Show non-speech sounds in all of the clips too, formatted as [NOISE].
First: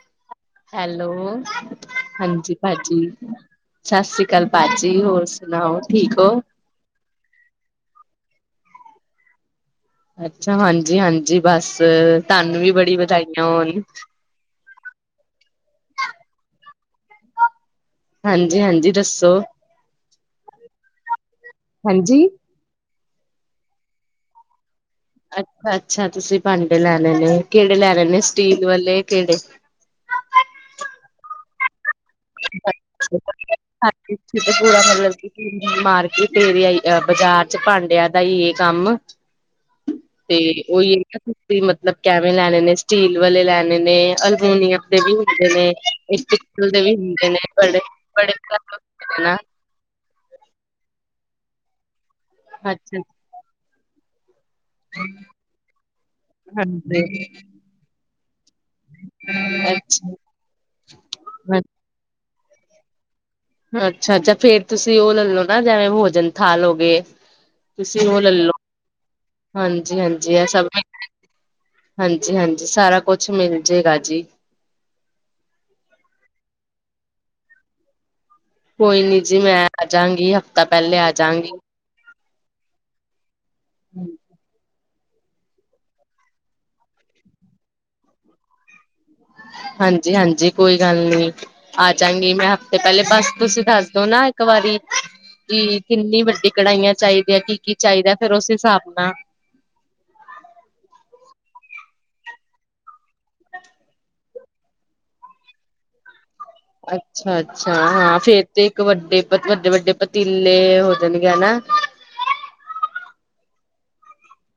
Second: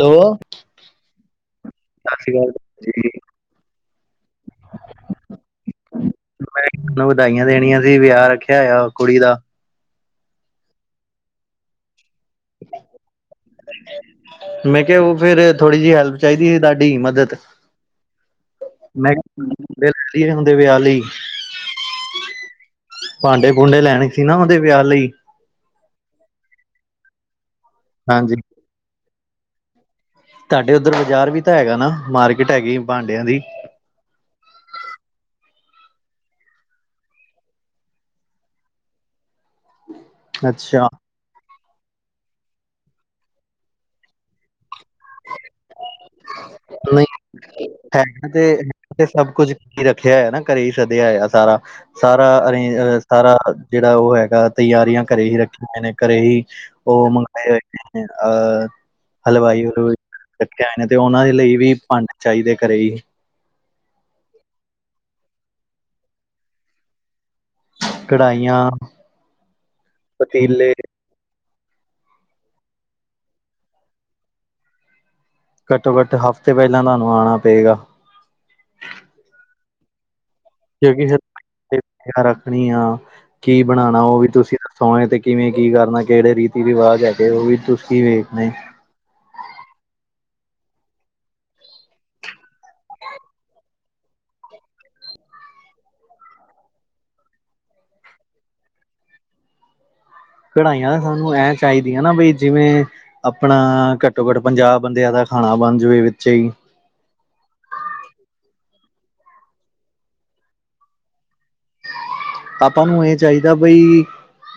Hello. Hello ਸਤਿ ਸ਼੍ਰੀ ਅਕਾਲ ਹਾਂਜੀ ਭਾਜੀ। ਜੀ ਸਤਿ ਸ਼੍ਰੀ ਅਕਾਲ ਭਾ ਜੀ ਹੋਰ ਸੁਣਾਓ ਠੀਕ ਹੋ? ਮੈਂ ਵਧਾਈਆਂ ਦੇਣੀਆਂ ਸੀ, ਵਿਆਹ ਰੱਖਿਆ ਹੋਇਆ ਕੁੜੀ ਦਾ। ਅੱਛਾ ਹਾਂਜੀ, ਹਾਂਜੀ ਬਸ ਤੁਹਾਨੂੰ ਵੀ ਬੜੀ ਵਧਾਈਆਂ ਹੋਣ। ਮੈਂ ਕਿਹਾ ਉਹ ਫੇਰ ਥੋੜੀ ਜਿਹੀ ਹੈਲਪ ਚਾਹੀਦੀ ਸੀ ਤੁਹਾਡੀ ਮਦਦ ਹਾਂਜੀ ਹਾਂਜੀ ਮੈਂ ਦੱਸੋ [UNINTELLIGIBLE] ਹੁੰਦੇ ਵਿਆਹ ਲਈ। ਹਾਂਜੀ ਭਾਂਡੇ ਭੂੰਡੇ ਲੈਣੇ ਸੀ ਨਾ ਔਹਦੇ ਵਿਆਹ ਲਈ। ਅੱਛਾ, ਅੱਛਾ ਤੁਸੀਂ ਭਾਂਡੇ ਲੈਣੇ ਨੇ ਕਿਹੜੇ ਲੈਣੇ ਨੇ ਹਾਂਜੀ ਸਟੀਲ ਵਾਲੇ ਕਿਹੜੇ? ਤੁਹਾਡੇ ਉੱਧਰ ਬਾਜ਼ਾਰ ਵੀ ਤਾਂ ਹੈਗਾ ਨਾ ਮਾਰਕੀਟ ਹੈਗੀ ਭਾਂਡਿਆਂ ਦੀ? ਹਾਂਜੀ ਇਥੇ ਪੂਰਾ ਮਤਲਬ ਕੀ ਮਾਰਕੀਟ ਏਰਿਯਾ ਈ ਬਾਜ਼ਾਰ ਚ ਭਾਂਡਿਆ ਦਾ ਹੀ ਇਹ ਕੰਮ ਤੇ ਅੱਛਾ ਉਹੀ ਮਤਲਬ ਕੈਵੇਂ ਲੈਣੇ ਨੇ ਸਟੀਲ ਵਾਲੇ ਲੈਣੇ ਨੇ ਅਲਮੂਨੀਅਮ ਦੇ ਵੀ ਹੁੰਦੇ ਨੇ। ਮਿਸ਼ਟਕ ਕੂਲ ਦੇ ਵੀ ਹੂੰਦੇ ਨੇ। ਬੜੇ ਹੈ ਬੜੇ ਤੇ ਇਥੇ ਸਭ ਨਾ ਕੁੱਝ ਰੱਖਿਆ ਹਯਾ ਨਾ ਘਰੇ ਹੀ ਸਦਿਆ ਹੈ ਸਾਰਾ ਸਾਰਾ ਅਰੇੰਝ ਅਹ ਅੱਛਾ ਸਾਰਾ ਜਿਹੜਾ ਔਹ ਹੈਗਾ ਤਿਆਰੀਆਂ ਘਰੇ ਹੀ ਰੱਖੀਆਂ ਨੇ ਘਰੇ ਹੀ ਉਹ ਹਾਂਜੀ ਮੰਗਵਾਏ ਹੋਏ ਨੇ ਅਹ ਹਲਵਾਈ ਹੂਲਵੂਈ ਅੱਛਾ ਰਖੇ ਆਏ ਨੇ ਤੇ ਔਹਨਾਂ ਦੇ ਲਈ ਵੀ ਭੰਡੇ ਚਾਹੀਦੇ ਘਰੇ ਹੀ ਅੱਛਾ, ਅੱਛਾ ਫੇਰ ਤੁਸੀਂ ਉਹ ਲੈਲੋ ਨਾ ਜਿਵੇਂ ਭੋਜਨ ਥਾਲ ਹੋ ਗਏ। ਤੁਸੀਂ ਉਹ ਲੈਲੋ ਕੜਾਹੀਆਂ ਹਾਂਜੀ, ਹਾਂਜੀ ਇਹ ਸਭ ਪਤੀਲੇ ਹਾਂਜੀ, ਹਾਂਜੀ ਸਾਰਾ ਕੁਛ ਮਿਲ ਜਾਏਗਾ ਜੀ। ਘਟੋ ਘਟ ਹਫ਼ਤੇ ਪਹਿਲਾਂ ਤੁਹਾਨੂੰ ਆਉਣਾ ਪਏਗਾ। ਕੋਈ ਨੀ ਜੀ ਮੈਂ ਆ ਜਾਗੀ। ਜੈ ਕਿ ਸਭ ਸਬਜੀਆਂ ਰੱਖਣੀ ਆ ਕੀ ਬਣਾਣਾ ਉਹ ਵੀ ਤੁਸੀਂ ਸੋਣੇ ਤੇ ਕਿਵੇਂ ਕੀ ਕਰਨਾ ਕਿਹੜੇ ਰੀਤੀ ਰਿਵਾਜ ਹੈਗੇ ਉਹ ਵੀ ਤੁਸੀਂ ਕੀ ਵੇਖਣੇ। ਹਾਂਜੀ, ਹਾਂਜੀ ਕੋਈ ਗੱਲ ਨੀ। ਆ ਜਾਗੀ ਮੈਂ ਹਫ਼ਤੇ ਪਹਿਲੇ ਬਸ ਤੁਸੀਂ ਦੱਸਦੋ ਨਾ ਇੱਕ ਵਾਰੀ ਕੀ ਕਿੰਨੀ ਵੱਡੀ ਕੜਾਹੀਆਂ ਚਾਹੀਦੀਆਂ ਕੀ ਕੀ ਚਾਹੀਦਾ ਫੇਰ ਉਸ ਹਿਸਾਬ ਨਾਲ ਕੜਾਈਆਂ ਤਾਂ ਸਾਨੂੰ ਐ ਚਾਹੀਦੀਆਂ ਨਾ ਬਈ ਜਿਵੇਂ, ਆਪਣਾ ਘੱਟੋ, ਘੱਟ ਪੰਜਾਹ ਬੰਦਿਆਂ ਦਾ ਖਾਣਾ ਬਣ ਜਾਵੇ ਵਿੱਚੇ ਹੀ। ਅੱਛਾ, ਅੱਛਾ ਹਾਂ ਫੇਰ ਤੇ ਇੱਕ ਵੱਡੇ, ਵੱਡੇ, ਵੱਡੇ ਪਤੀਲੇ ਹੋ ਜਾਣਗੇ ਹਨਾ। ਪਾਪਾ ਨੂੰ ਇਹ ਚਾਹੀਦਾ ਬਈ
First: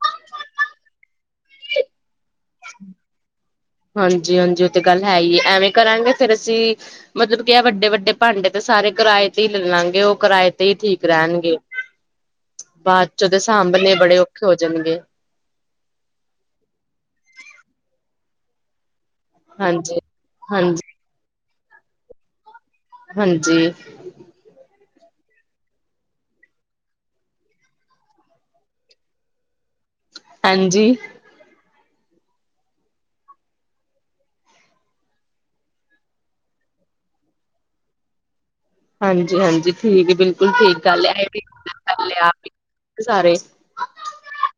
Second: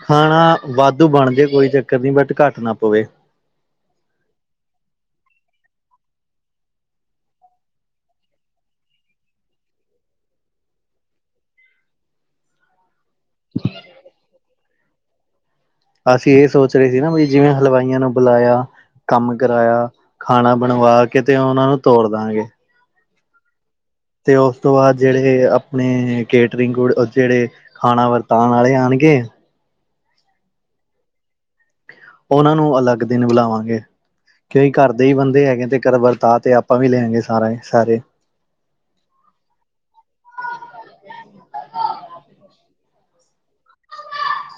ਖਾਣਾ ਵਾਧੂ ਬਣ ਜਾੇਏ ਕੋਈ ਚੱਕਰ ਨਹੀਂ ਬਟ ਘੱਟ ਨਾ ਪਵੇ। ਹਾਂਜੀ, ਹਾਂਜੀ ਉਹ ਤੇ ਗੱਲ ਹੈ ਹੀ ਹੈ ਐਵੇਂ ਕਰਾਂਗੇ ਫੇਰ ਅਸੀਂ ਮਤਲਬ ਕੀ ਆ ਵੱਡੇ, ਵੱਡੇ ਭਾਂਡੇ ਤੇ ਸਾਰੇ ਕਿਰਾਏ ਤੇ ਹੀ ਲੈ ਲਾਂਗੇ ਉਹ ਕਿਰਾਏ ਤੇ ਹੀ ਠੀਕ ਰਹਿਣਗੇ। ਬਾਅਦ ਚ ਉਹਦੇ ਸਾਂਭਣੇ ਬੜੇ ਔਖੇ ਹੋ ਜਾਣਗੇ। ਅਸੀਂ ਇਹ ਸੋਚ ਰਹੇ ਸੀ ਨਾ ਵੀ ਜਿਵੇਂ ਹਲਵਾਈਆਂ ਨੂੰ ਬੁਲਾਇਆ ਕੰਮ ਕਰਾਇਆ ਖਾਣਾ ਬਣਵਾ ਕੇ ਤੇ ਉਹਨਾਂ ਨੂੰ ਤੋੜ ਦਾਂਗੇ। ਹਾਂਜੀ। ਤੇ ਉਸ ਤੋਂ ਬਾਅਦ ਜਿਹੜੇ ਆਪਣੇ ਕੇਟਰਿੰਗ ਜਿਹੜੇ ਖਾਣਾ ਵਰਤਾਉਣ ਵਾਲੇ ਆਉਣਗੇ। ਹਾਂਜੀ। ਉਹਨਾਂ ਨੂੰ ਅਲੱਗ ਦਿਨ ਬੁਲਾਵਾਂਗੇ। ਕਿਉਂਈ ਘਰ ਦੇ ਈ ਬੰਦੇ ਹੈਗੇ ਤੇ ਘਰ ਵਰਤਾ ਤੇ ਆਪਾਂ ਵੀ ਲੈਂਗੇ ਸਾਰਾ ਈ, ਸਾਰੇ। ਹਾਂਜੀ-ਹਾਂਜੀ ਠੀਕ ਏ, ਬਿਲਕੁਲ ਠੀਕ ਗੱਲ ਐ, [UNINTELLIGIBLE] ਸਾਰੇ।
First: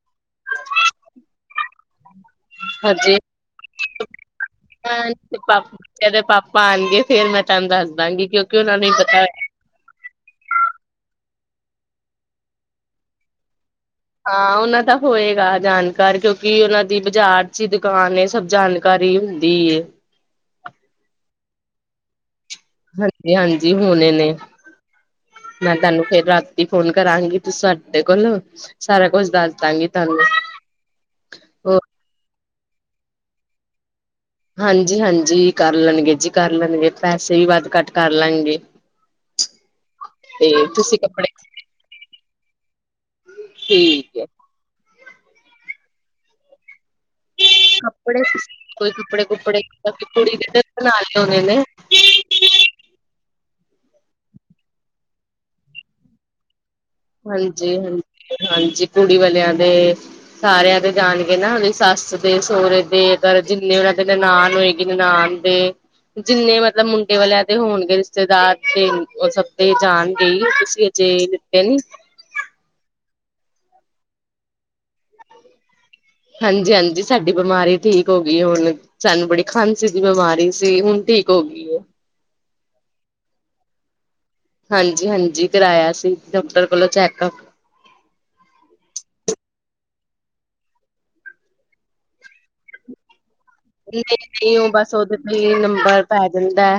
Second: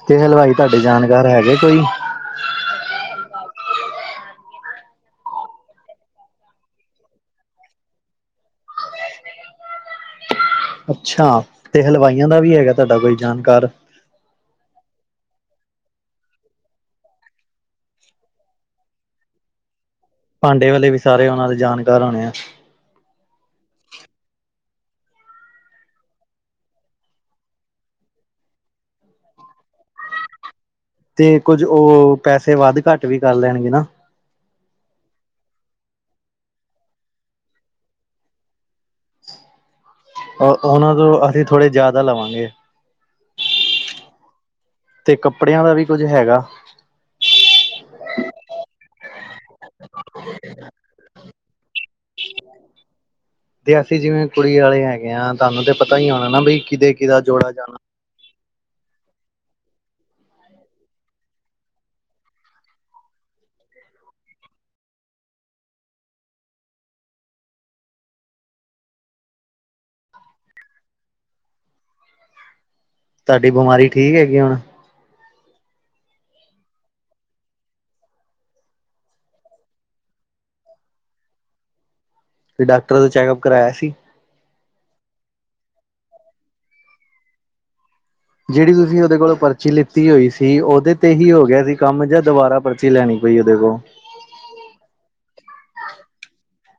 ਤੇ ਹਲਵਾਈ ਤੁਹਾਡੇ ਜਾਣਕਾਰ ਹੈਗੇ ਕੋਈ? ਹਾਂਜੀ। [UNINTELLIGIBLE] ਜਦੇ ਪਾਪਾ ਆਣਗੇ, ਫੇਰ ਮੈਂ ਤੁਹਾਨੂੰ ਦੱਸਦਾਂ ਗੀ, ਕਿਉਂਕਿ ਉਹਨਾਂ ਨੂੰ ਈ ਪਤਾ ਅੱਛਾ ਤੇ ਹਲਵਾਈਆਂ ਦਾ ਵੀ ਹੈਗਾ ਤੁਹਾਡਾ ਕੋਈ ਜਾਣਕਾਰ? ਹਾਂ ਉਹਨਾਂ ਦਾ ਹੋਏਗਾ ਜਾਣਕਾਰ, ਕਿਉਂਕਿ ਉਹਨਾਂ ਦੀ ਬਾਜ਼ਾਰ 'ਚ ਈ ਦੁਕਾਨ ਸਭ ਜਾਣ ਕਾਰੀ ਹੁੰਦੀ ਏ। ਭਾਂਡੇ ਵਾਲੇ ਵੀ ਸਾਰੇ ਉਹਨਾਂ ਦੇ ਜਾਣਕਾਰ ਹੋਣੇ ਆ। ਹਾਂਜੀ-ਹਾਂਜੀ ਹੋਨੇ ਨੇ। ਮੈਂ ਤੁਹਾਨੂੰ ਫੇਰ ਰਾਤੀ ਫੋਨ ਕਰਾਂਗੀ, ਤੁਸੀ ਸਾਡੇ ਕੋਲੋਂ ਸਾਰਾ ਕੁਛ ਦੱਸਦਾਂ ਗੀ ਤੁਹਾਨੂੰ। ਤੇ ਕੁੱਝ ਹੋਰ ਉਹ, ਪੈਸੇ ਵੱਧ-ਘੱਟ ਵੀ ਕਰ ਲੈਣਗੇ ਨਾ। ਹਾਂਜੀ-ਹਾਂਜੀ ਕਰ ਲੈਣਗੇ ਜੀ ਕਰ ਲੈਣਗੇ, ਪੈਸੇ ਵੀ ਵੱਧ-ਘੱਟ ਕਰ ਲੈਣਗੇ। ਤੇ ਅਹ, ਉਹਨਾਂ ਤੁਸੀਂ ਤੋਂ ਕੱਪੜੇ ਅਸੀਂ ਥੋੜੇ ਜ਼ਿਆਦਾ ਲਵਾਂਗੇ। ਠੀਕ ਐ। ਤੇ ਕੱਪੜਿਆਂ ਦਾ ਵੀ ਕੁੱਝ ਹੈਗਾ? ਕੱਪੜੇ, ਕੋਈ ਕੱਪੜੇ-ਕੁੱਪੜੇ ਕੁੜੀ ਦੇ ਤੇ ਬਣਾ ਲਏ ਹੋਣੇ ਨੇ। ਤੇ ਅਸੀਂ ਜਿਵੇਂ ਕੁੜੀ ਵਾਲੇ ਹੈਗੇ ਆ, ਤੁਹਾਨੂੰ ਤੇ ਪਤਾ ਈ ਹੋਣਾ ਨਾ ਬ‌ਈ ਕੀਦੇ ਹਾਂਜੀ ਹਾਂ ਹਾਂਜੀ, ਕੁੜੀ ਵਾਲਿਆਂ ਦੇ ਸਾਰਿਆਂ ਦੇ ਜਾਣਗੇ ਨਾ ਉਹਦੀ ਸੱਸ ਦੇ, ਸਹੁਰੇ ਦੇ, ਅਗਰ ਜਿੰਨੇ ਉਹਨਾਂ ਦੇ ਨਨਾਨ ਹੋਏਗੀ, ਨਨਾਨ ਤੇ ਜਿੰਨੇ ਮਤਲਬ ਮੁੰਡੇ ਵਾਲਿਆਂ ਦੇ ਹੋਣਗੇ ਰਿਸ਼ਤੇਦਾਰ ਦੇ, ਉਹ ਸਭ ਤੇ ਜਾਣਗੇ ਈ, ਤੁਸੀਂ ਜੇ ਨਾ ਪੈਲਿਸ ਤੁਹਾਡੀ ਬਿਮਾਰੀ ਠੀਕ ਹੈਗੀ ਹੁਣ? [INAUDIBLE] ਹਾਂਜੀ-ਹਾਂਜੀ, ਸਾਡੀ ਬਿਮਾਰੀ ਠੀਕ ਹੋਗੀ ਹੁਣ ਸਾਨੂੰ ਬੜੀ ਖਾਂਸੀ ਦੀ ਬਿਮਾਰੀ ਸੀ, ਹੁਣ ਠੀਕ ਹੋਗੀ ਏ ਫੇਰ ਡਾਕਟਰ ਤੋ ਚੈੱਕਅਪ ਕਰਵਾਇਆ ਸੀ? - ਹਾਂਜੀ-ਹਾਂਜੀ ਕਰਾਇਆ ਸੀ, ਡਾਕਟਰ ਕੋਲੋਂ ਚੈਕਅਪ ਜਿਹੜੀ ਤੁਸੀਂ ਉਹਦੇ ਕੋਲੋਂ ਪਰਚੀ ਲਿੱਤੀ ਹੋਈ ਸੀ। ਉਹਦੇ ਤੇ ਹੀ ਹੋ ਗਿਆ ਸੀ ਕੰਮ ਜਾਂ ਦੁਬਾਰਾ ਪਰਚੀ ਲੈਣੀ ਪਈ ਉਹਦੇ ਕੋ ਨਹੀਂ-ਨਹੀਂ, ਉਹ ਬਸ ਉਹਦੇ ਤੇ ਈ ਨੰਬਰ ਪੈ ਜਾਂਦਾ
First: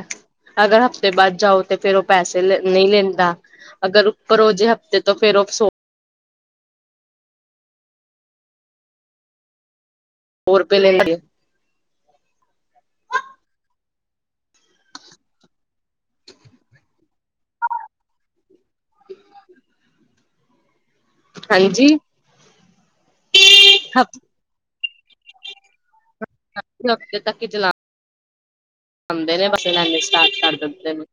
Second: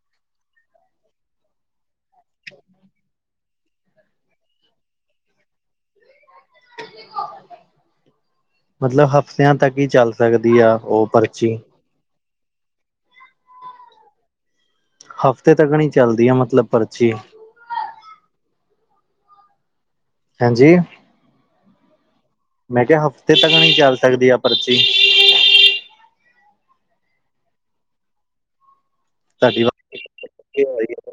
ਅਗਰ ਹਫ਼ਤੇ ਬਾਅਦ ਜਾਓ ਤੇ ਫੇਰ ਉਹ ਪੈਸੇ ਲੈ, ਨਹੀਂ ਲੈਂਦਾ ਅਗਰ ਉੱਪਰ ਹੋ ਜੇ ਹਫ਼ਤੇ ਤੋਂ ਫੇਰ ਉਹ ਸੋ ਮਤਲਬ ਹਫ਼ਤਿਆਂ ਤੱਕ ਈ ਚੱਲ ਸਕਦੀ ਆ, ਰੁਪਏ ਉਹ ਲੈਂਦੇ ਪਰਚੀ ਹਫ਼ਤੇ ਤੱਕ ਨੀ ਚੱਲਦੀ ਆ, ਮਤਲਬ ਪਰਚੀ [INAUDIBLE] ਹਾਂਜੀ। ਹਾਂਜੀ। ਮੈਂ ਕਿਹਾ ਹਫ਼ਤੇ ਤੱਕ ਨੀ ਚੱਲ ਸਕਦੀ ਹਫ਼ਤੇ ਆ ਪਰਚੀ? ਹਫ਼ਤੇ ਤੱਕ ‌ਈ ਚਲਾ ਆਉਂਦੇ ਨੇ, ਤੁਹਾਡੀ ਪੈਸੇ ਲੈਂਨੇ ਸਟਾਰਟ ਕਰ ਦਿੱਤੇ ਆਵਾਜ਼ ਨੇ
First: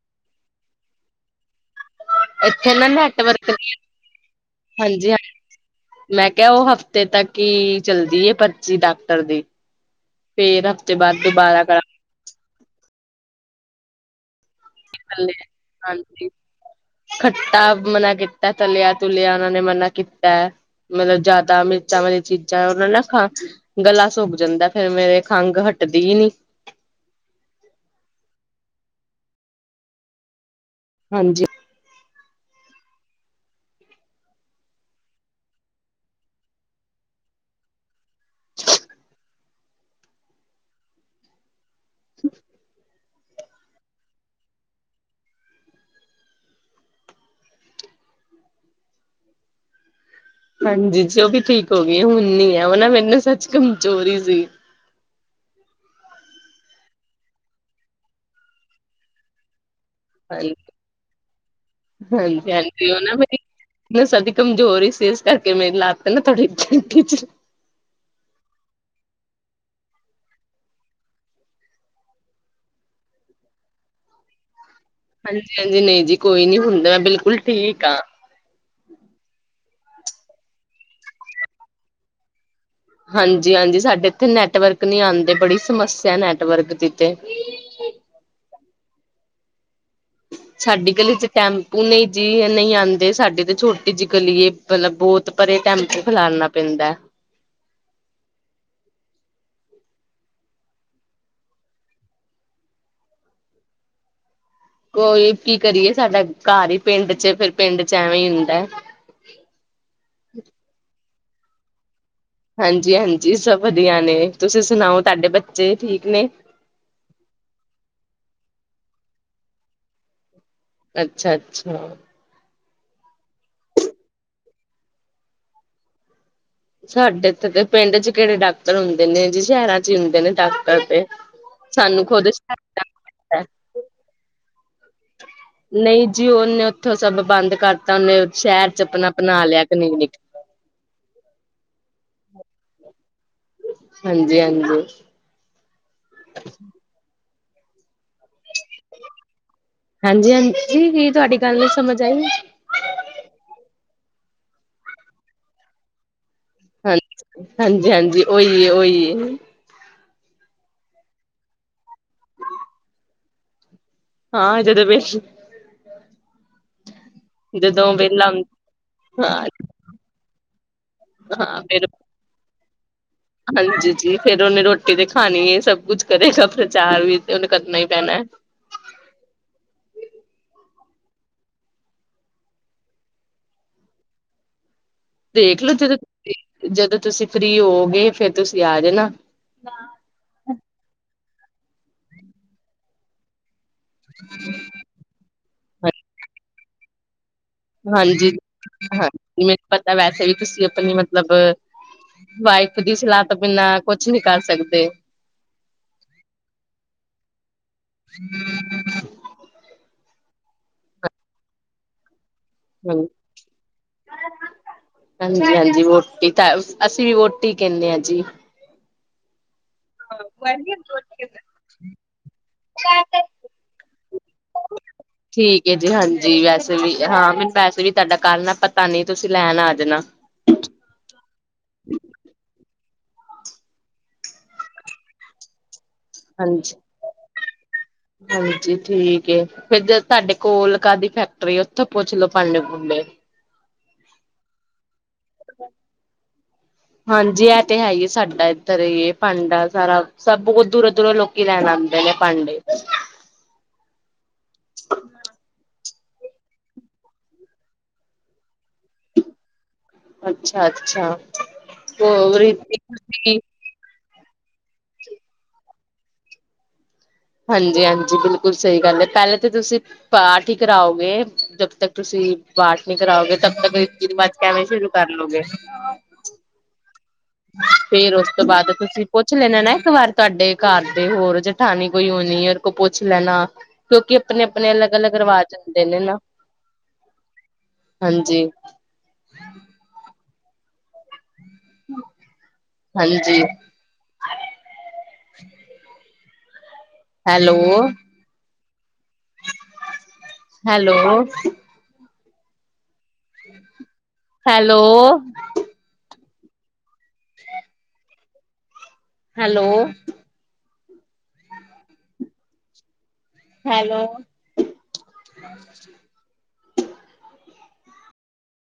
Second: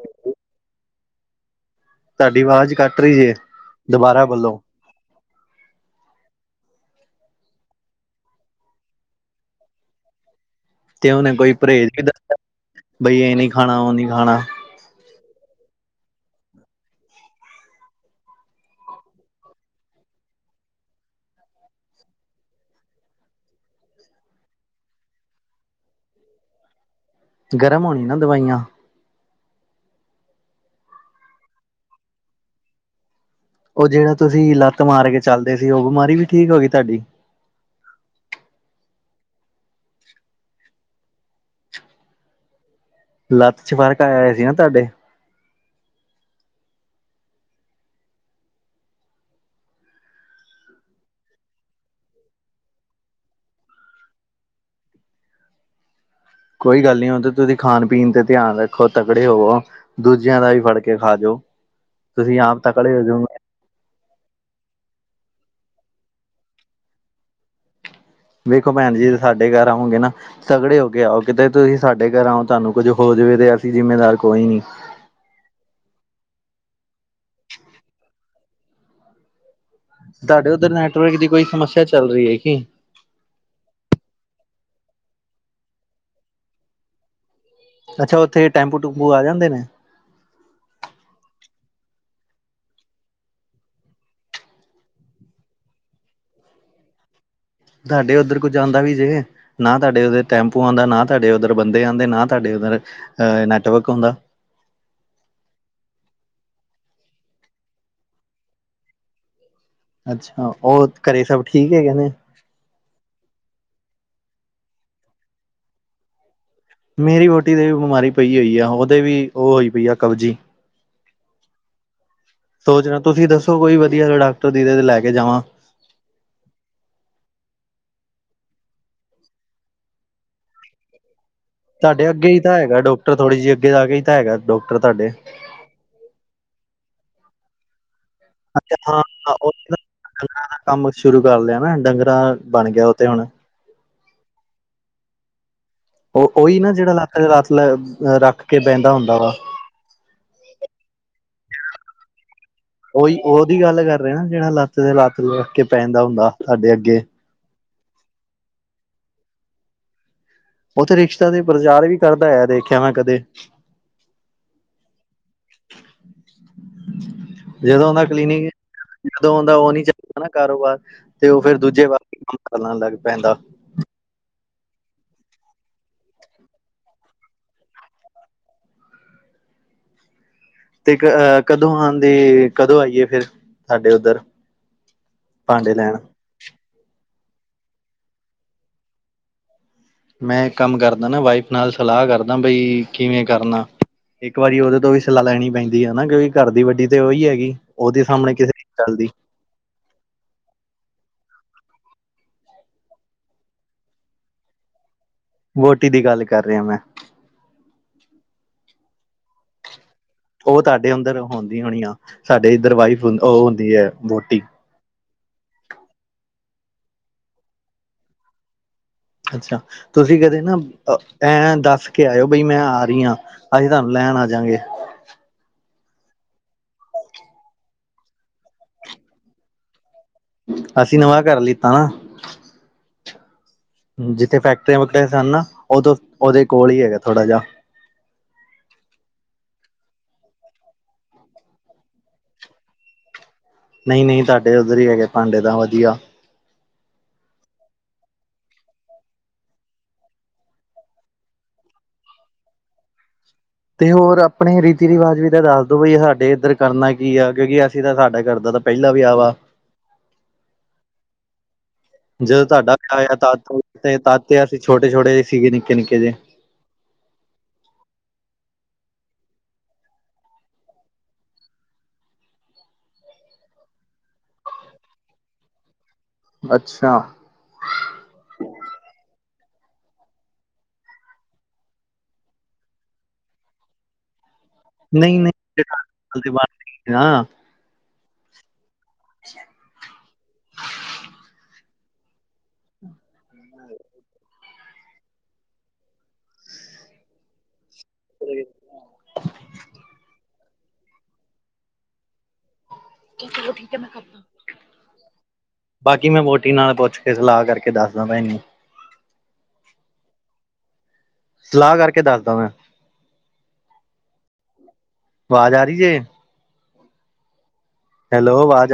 ਤੁਹਾਡੀ ਇੱਥੇ ਆਵਾਜ਼ ਨਾ ਕੱਟ ਰਹੀ ਜੇ ਨੈਟਵਰਕ ਨੀ ਹੈਗਾ, ਦੁਬਾਰਾ ਵੱਲੋਂ ਹਾਂਜੀ-ਹਾਂਜੀ। ਮੈਂ ਕਿਹਾ ਉਹ ਹਫ਼ਤੇ ਤੱਕ ਹੀ ਚੱਲਦੀ ਏ, ਪਰਚੀ ਡਾਕਟਰ ਦੀ [UNINTELLIGIBLE] ਤੇ ਉਹਨੇ ਕੋਈ ਦੁਬਾਰਾ ਪਰਹੇਜ ਕਰਾਂਗੇ ਵੀ ਦੱਸਿਆ, ਬਈ ਇਹ ਨਹੀਂ ਖਾਣਾ ਉਹ ਨੀ ਖਾਣਾ [UNINTELLIGIBLE] ਹਾਂਜੀ ਖੱਟਾ ਮਨਾ ਕੀਤਾ ਤਲਿਆ-ਤੁਲਿਆ ਉਹਨਾਂ ਨੇ ਮਨਾ ਕੀਤਾ ਮਤਲਬ ਜ਼ਿਆਦਾ ਮਿਰਚਾਂ ਵਾਲੀਆਂ ਚੀਜ਼ਾਂ ਉਹਨਾਂ ਨਾ ਖਾ ਗਲਾ ਸੁਖ ਜਾਂਦਾ ਫੇਰ ਮੇਰੇ ਖੰਘ ਹਟਦੀ ਹੀ ਨਹੀਂ ਗਰਮ ਹੋਣੀ ਨਾ ਦਵਾਈਆਂ ਹਾਂਜੀ। ਉਹ ਜਿਹੜਾ ਤੁਸੀਂ ਲੱਤ ਮਾਰ ਕੇ ਚੱਲਦੇ ਸੀ, ਉਹ ਬਿਮਾਰੀ ਵੀ ਠੀਕ ਹੋ ਗਈ। ਤੁਹਾਡੀ [INAUDIBLE] ਲੱਤ ਚ ਫ਼ਰਕ ਆਇਆ ਹੋਆ ਸੀ ਨਾ ਤੁਹਾਡੇ ਹਾਂਜੀ ਜੀ ਉਹ ਵੀ ਠੀਕ ਹੋ ਗਈ, ਹੁਣ ਨਹੀਂ ਹੈ, ਨਾ ਮੇਂਨੂ ਸੱਚ ਕਮਜ਼ੋਰੀ ਸੀ ਕੋਈ ਗੱਲ ਨਹੀਂ ਹੁਨ ਨਾ, ਤੁਸੀਂ ਖਾਣ-ਪੀਣ ਤੇ ਧਿਆਨ ਰੱਖੋ ਤਕੜੇ ਹੋਵੋ। ਦੂਜਿਆਂ ਦਾ ਹਾਂਜੀ ਵੀ ਫੜ ਕੇ ਖਾ ਜੋਓ, ਤੁਸੀਂ ਆਪ ਤਕੜੇ ਹੋ ਜਾੋ ਸਦੀ ਕਮਜ਼ੋਰ ਹੀ ਸੀ, ਇਸ ਕਰਕੇ ਮੇਰੀ ਲਾਤ ਨਾ ਥੋੜ੍ਹੀ ਵੇਖੋ ਭੈਣ ਜੀ, ਸਾਡੇ ਘਰ ਆਉਗੇ ਨਾ ਤਗੜੇ ਹੋ ਕੇ ਆਓ, ਕਿਤੇ ਤੁਸੀਂ ਸਾਡੇ ਘਰ ਆਓ, ਤੁਹਾਨੂੰ ਕੁੱਝ ਹੋ ਜਾਵੇ ਤੇ ਅਸੀਂ ਜਿੰਮੇਦਾਰ ਕੋਈ ਨੀ ਹਾਂਜੀ-ਹਾਂਜੀ ਨਹੀਂ ਜੀ ਕੋਈ ਨੀ ਹੁੰਨ ਤੇ ਮੈਂ ਬਿਲਕੁਲ ਠੀਕ ਹਾਂ ਤੁਹਾਡੇ ਉੱਧਰ ਨੈਟਵਰਕ ਦੀ ਕੋਈ ਸਮੱਸਿਆ ਚੱਲ ਰਹੀ ਹੈ। ਕਿ? ਹਾਂਜੀ-ਹਾਂਜੀ, ਸਾਡੇ ਇੱਥੇ ਨੈਟਵਰਕ ਨੀ ਆਉਂਦੇ ਬੜੀ ਸਮੱਸਿਆ ਨੈਟਵਰਕ ਦੀ ਤੇ ਅੱਛਾ, ਉੱਥੇ ਟੈਂਪੂ ਟੂਪੂ ਆ ਜਾਂਦੇ ਨੇ? ਸਾਡੀ ਗਲੀ ਚ ਟੈਂਪੂ ਨਹੀਂ ਜੀ ਨਹੀਂ ਆਉਂਦੇ, ਸਾਡੇ ਤੇ ਛੋਟੀ ਜਿਹੀ ਗਲੀਏ ਮਤਲਬ ਬਹੁਤ ਭਰੇ ਟੈਮਪੂ ਖਲਾੜਨਾ ਪੈਂਦਾ। ਤੁਹਾਡੇ ਉੱਧਰ ਕੁੱਝ ਆਂਦਾ ਵੀ ਜੇ ਵੇ ਨਾ ਤੁਹਾਡੇ ਉਧਰ ਟੈਂਪੂ ਆਉਂਦਾ, ਨਾ ਤੁਹਾਡੇ ਉੱਧਰ ਬੰਦੇ ਆਉਂਦੇ, ਨਾ ਤੁਹਾਡੇ ਉੱਧਰ ਅਹ ਨੈਟਵਰਕ ਆਉਂਦਾ। ਕੋਈ ਕੀ ਕਰੀਏ, ਸਾਡਾ ਘਰ ਹੀ ਪਿੰਡ ਚ ਫਿਰ ਪਿੰਡ ਚ ਐਵੇਂ ਹੀ ਹੁੰਦਾ। ਅੱਛਾ, ਹੋਰ ਘਰੇ ਸਭ ਠੀਕ ਹੈਗੇ ਨੇ? ਹਾਂਜੀ-ਹਾਂਜੀ ਸਭ ਵਧੀਆ ਨੇ, ਤੁਸੀਂ ਸੁਣਾਓ ਤੁਹਾਡੇ ਬੱਚੇ ਠੀਕ ਨੇ? ਮੇਰੀ ਵਹੁਟੀ ਦੇ ਵੀ ਬਿਮਾਰੀ ਪਈ ਹੋਈ ਆ। ਉਹਦੇ ਵੀ ਉਹ ਹੋਈ ਪਈ ਆ ਕਬਜੀ ਅੱਛਾ-ਅੱਛਾ ਸੋਚ ਰੇ ਹਾ, ਤੁਸੀਂ ਦੱਸੋ ਕੋਈ ਵਧੀਆ ਜਾ ਡਾਕਟਰ ਜੀਂਦੇ ਤੇ ਲੈ ਕੇ ਜਾਵਾਂ? ਸਾਡੇ ਇਥੇ ਦੇ ਪਿੰਡ ਚ ਕਿਹੜੇ ਡਾਕਟਰ ਹੁੰਦੇ ਨੇ, ਜੀ ਸ਼ਹਿਰਾਂ ਚ ਹੀ ਹੁੰਦੇ ਨੇ ਡਾਕਟਰ ਤੇ ਸਾਨੂੰ ਤੁਹਾਡੇ ਖੁਦ ਅੱਗੇ ਹੀ ਤਾਂ ਹੈਗਾ ਡਾਕਟਰ ਥੋੜ੍ਹੀ ਜਿਹੀ ਅੱਗੇ ਜਾ ਕੇ ਹੀ ਤਾਂ ਹੈਗਾ ਡਾਕਟਰ ਤੁਹਾਡੇ ਨਹੀਂ ਜੀ ਉਹਨੇ ਉੱਥੋਂ ਸਭ ਬੰਦ ਕਰਤਾ ਉਹਨੇ ਸ਼ਹਿਰ ਅੱਛਾ ਚ ਆਪਣਾ ਹਾਂ ਬਣਾ ਉਹ ਲਿਆ ਕਲੀਨਿਕ ਡੰਗਰਾਂ ਦਾ ਕੰਮ ਸ਼ੁਰੂ ਕਰ ਲਿਆ ਨਾ, ਏਡਾ ਗ੍ਰਾਹਕ ਬਣ ਗਿਆ ਉਥੇ ਹੁਣ ਹਾਂਜੀ-ਹਾਂਜੀ ਉਹ ਉਹੀ ਨਾ ਜਿਹੜਾ ਲੱਤ ਤੇ ਲੱਤ ਰੱਖ ਕੇ ਬਹਿੰਦਾ ਹੁੰਦਾ ਵਾ ਹਾਂਜੀ-ਹਾਂਜੀ ਕੀ ਤੁਹਾਡੀ ਗੱਲ ਨੀ ਸਮਝ ਆਈ ਉਓਹੀ ਉਹਦੀ ਗੱਲ ਕਰ ਰਹੇ ਨਾ ਜਿਹੜਾ ਲੱਤ ਤੇ ਲੱਤ ਰਖਕੇ ਬੈਂਦਾ ਹੁੰਦਾ ਸਾਡੇ ਅੱਗੇ ਹਾਂਜੀ-ਹਾਂਜੀ ਉਹੀਏ-ਉਹੀਏ ਔ ਤੇ ਰਿਸ਼ਤੇਆਂ ਦਾ ਪ੍ਰਚਾਰ ਵੀ ਕਰਦਾ ਹੈਗਾ ਦੇਖਿਆ ਮੈਂ ਕਦੇ ਹਾਂ ਜਦੋਂ ਵੇਸ਼ [UNINTELLIGIBLE] ਜਦੋਂ ਔਦਾ ਕਲੀਨਿਕ ਹਾਂ ਜਦੋਂ ਔਦਾ ਉਹ ਨੀ ਚੱਲਦਾ ਨਾ ਕਾਰੋਬਾਰ ਤੇ ਉਹ ਫੇਰ ਹਾਂ ਦੂਜੇ ਫਿਰ ਵਸ [UNINTELLIGIBLE] ਕਲਾਂ ਲੱਗ ਪੈਂਦਾ ਹਾਂਜੀ ਜੀ ਫੇਰ ਓਨੇ ਰੋਟੀ ਤੇ ਖਾਨੀ ਏ ਸਭ ਕੁਛ ਕਰੇਗਾ ਪ੍ਰਚਾਰ ਵੀ ਤੇ ਓਨੇ ਕਰਨਾ ਈ ਪੈਨਾ। ਤੇ ਅ ਕਦੋਂ ਆਣ ਦੀ ਤੇ ਕਦੋਂ ਆਈਏ ਫਿਰ ਸਾਡੇ ਓਦਰ ਦੇਖਲੋ ਜਦੋਂ-ਜਦੋਂ ਤੁਸੀਂ ਫਰੀ ਹੋਗੇ ਫੇਰ ਤੁਸੀਂ ਆ ਜਾਨਾ। ਮੈਂ ਕੰਮ ਕਰਦਾ ਨਾ ਵਾਈਫ ਨਾਲ ਸਲਾਅ ਕਰਦਾ ਬਈ ਕਿਵੇਂ ਕਰਨਾ ਇੱਕ ਵਾਰੀ ਓਦੇ ਤੋਂ ਵੀ ਸ ਸਲਾਅ ਲੈਣੀ ਪੈਂਦੀ ਐ ਨਾ ਕਿਓਂਕਿ ਘਰ ਦੀ ਵੱਡੀ ਤੇ ਓਈ ਹੈਗੀ। ਉਹਦੇ ਹਾਂਜੀ, ਸਾਹਮਣੇ ਕਿਸੇ ਚੱਲਦੀ ਹਾਂਜੀ ਮੈਨੂੰ ਪਤਾ ਵੈਸੇ ਵੀ ਤੁਸੀਂ ਆਪਨੀ ਮਤਲਬ ਵਾਈਫ ਦੀ ਸਲਾਹ ਤੋਂ ਬਿਨਾਂ ਕੁਛ ਨੀ ਕਰ ਸਕਦੇ। ਵੋਟੀ ਦੀ ਗੱਲ ਕਰ ਰਿਆ ਮੈਂ। ਓ ਤੁਹਾਡੇ ਅੰਦਰ ਹੁੰਦੀ ਹੋਣੀ ਆ ਸਾਡੇ ਇੱਧਰ ਵਾਈਫ ਹੁੰ ਓ ਹੁੰਦੀ ਐ ਵੋਟੀ। ਹਾਂਜੀ-ਹਾਂਜੀ ਵੋਟੀ ਤਾਂ ਅਸੀਂ ਵੀ ਵੋਟੀ ਕੈਂਨੇ ਆਂ ਜੀ। ਅੱਛਾ ਤੁਸੀਂ ਕਦੇ ਨਾ ਐਂ ਦੱਸ ਕੇ ਆਏਓ ਬਈ ਮੈਂ ਆ ਰਈ ਆਂ ਅਸੀਂ ਤਾਨੂੰ ਲੈਣ ਆਂਜਗੇ। ਠੀਕ ਐ ਜੀ ਹਾਂਜੀ ਵੈਸੇ ਵੀ ਹਾਂ ਮੈਨੂੰ ਵੈਸੇ ਵੀ ਤਾਡਾ ਘਰ ਨਾ ਪਤਾ ਨੀ ਤੁਸੀਂ ਲੈਨ ਆ ਜਾਨਾ। ਅਸੀਂ ਨਵਾਂ ਘਰ ਲਿੱਤਾ ਨਾ ਜਿੱਥੇ ਫੈਕਟਰੀਆਂ ਵੈਕਟਰੀਆਂ ਸਨ ਨਾ ਓਦੇ ਕੋਲ ਹਾਂਜੀ ਈ ਹੈਗਾ ਥੋੜਾ ਜਾ ਹਾਂਜੀ ਠੀਕ ਏ। ਫੇਰ ਜੇ ਤਾਡੇ ਕੋਲ ਕਾਹਦੀ ਫੈਕਟਰੀ ਓਥੋਂ ਪੁੱਛ ਲੋੋ ਪਾਂਡੇ ਪੁੰਡੇ। ਨਈ-ਨਈ ਤਾਡੇ ਓਦਰ ਈ ਹੈਗੇ ਭਾਂਡੇ ਤਾਂ ਵਦੀਆ। ਹਾਂਜੀ ਇਹ ਤੇ ਹੈ ਈ ਸਾਡਾ ਐਦਰ ਏ ਪਾਂਡਾ ਸਾਰਾ ਸਭ ਬਹੁ ਦੂਰੋਂ-ਦੂਰੋਂ ਲੋ ਕੀ ਲੈਨ ਆਂਦੇ ਨੇ ਪਾਂਡੇ। ਤੇ ਹੋਰ ਆਪਣੇ ਰੀਤੀ ਰਿਵਾਜ ਵੀ ਤਾਂ ਦੱਸ ਦੋ ਬਈ ਸਾਡੇ ਏਦਰ ਕਰਨਾ ਕੀ ਆ ਕਿਓਂਕਿ ਅਸੀਂ ਤਾਂ ਸਾਡਾ ਕਰਦਾ ਤਾਂ ਪੈਲਾ ਵਿਆ ਆ ਵਾ। ਅੱਛਾ-ਅੱਛਾ। ਜਦੋਂ ਤਾਡਾ ਵਿਆਹ ਹੋਇਆ ਤਾ ਤਦ ਤੇ ਅਸੀਂ ਛੋਟੇ-ਛੋਟੇ ਜੇ ਸੀਗੇ ਨਿੱਕੇ-ਨਿੱਕੇ ਜੇ। ਹਾਂਜੀ-ਹਾਂਜੀ ਬਿਲਕੁਲ ਸਈ ਗੱਲ ਐ ਪੈਲੇ ਤੇ ਤੁਸੀਂ ਪਾਠ ਈ ਕਰਾਓਗੇ ਜਦ ਤੱਕ ਤੁਸੀਂ ਪਾਠ ਨੀ ਕਰਾਓਗੇ ਤਬ ਤੱਕ ਰੀਤੀ ਰਿਵਾਜ਼ ਕੈਵੇਂ ਸ਼ੁਰੂ ਕਰ ਲੋਗੇ। ਅੱਛਾ ਫੇਰ ਓਸ ਤੋਂ ਬਾਦ ਤੁਸੀਂ ਪੁੱਛ ਲੈਣਾ ਨਾ ਇੱਕ ਵਾਰ ਤਆਡੇ ਘਰ ਦੇ ਹੋਰ ਜੇਠਾਣੀ ਕੋਈ ਹੋਨੀ ਏ ਤੋ ਪੁੱਛ ਲੈਨਾ ਕਿਓਂਕਿ ਆਪਨੇ-ਆਪਨੇ ਅਲੱਗ-ਅਲੱਗ ਨਹੀਂ ਨਹੀਂ ਰਿਵਾਜ ਹੁੰਦੇ ਨੇ ਨਾ ਫਿਲਹਾਲ ਤੇ ਬਣਦੀ ਨਾ ਹਾਂਜੀ ਹਾਂਜੀ ਹੈਲੋ [INAUDIBLE] ਹੈਲੋ, ਚਲੋ ਠੀਕ ਐ ਮੈਂ ਕਰਦਾ। ਹੈਲੋ, ਬਾਕੀ ਮੈਂ ਵੋਟੀ ਨਾਲ ਪੁੱਛ ਕੇ ਸਲਾਅ ਕਰਕੇ ਦੱਸਦਾ ਮੈਂ ਹੈਲੋ, ਸਲਾਅ ਕਰਕੇ ਦੱਸਦਾ ਮੈਂ। ਹੈਲੋ, ਆਵਾਜ਼ ਆ ਰਹੀ ਜੇ ਹੈਲੋ ਆਵਾਜ ਆ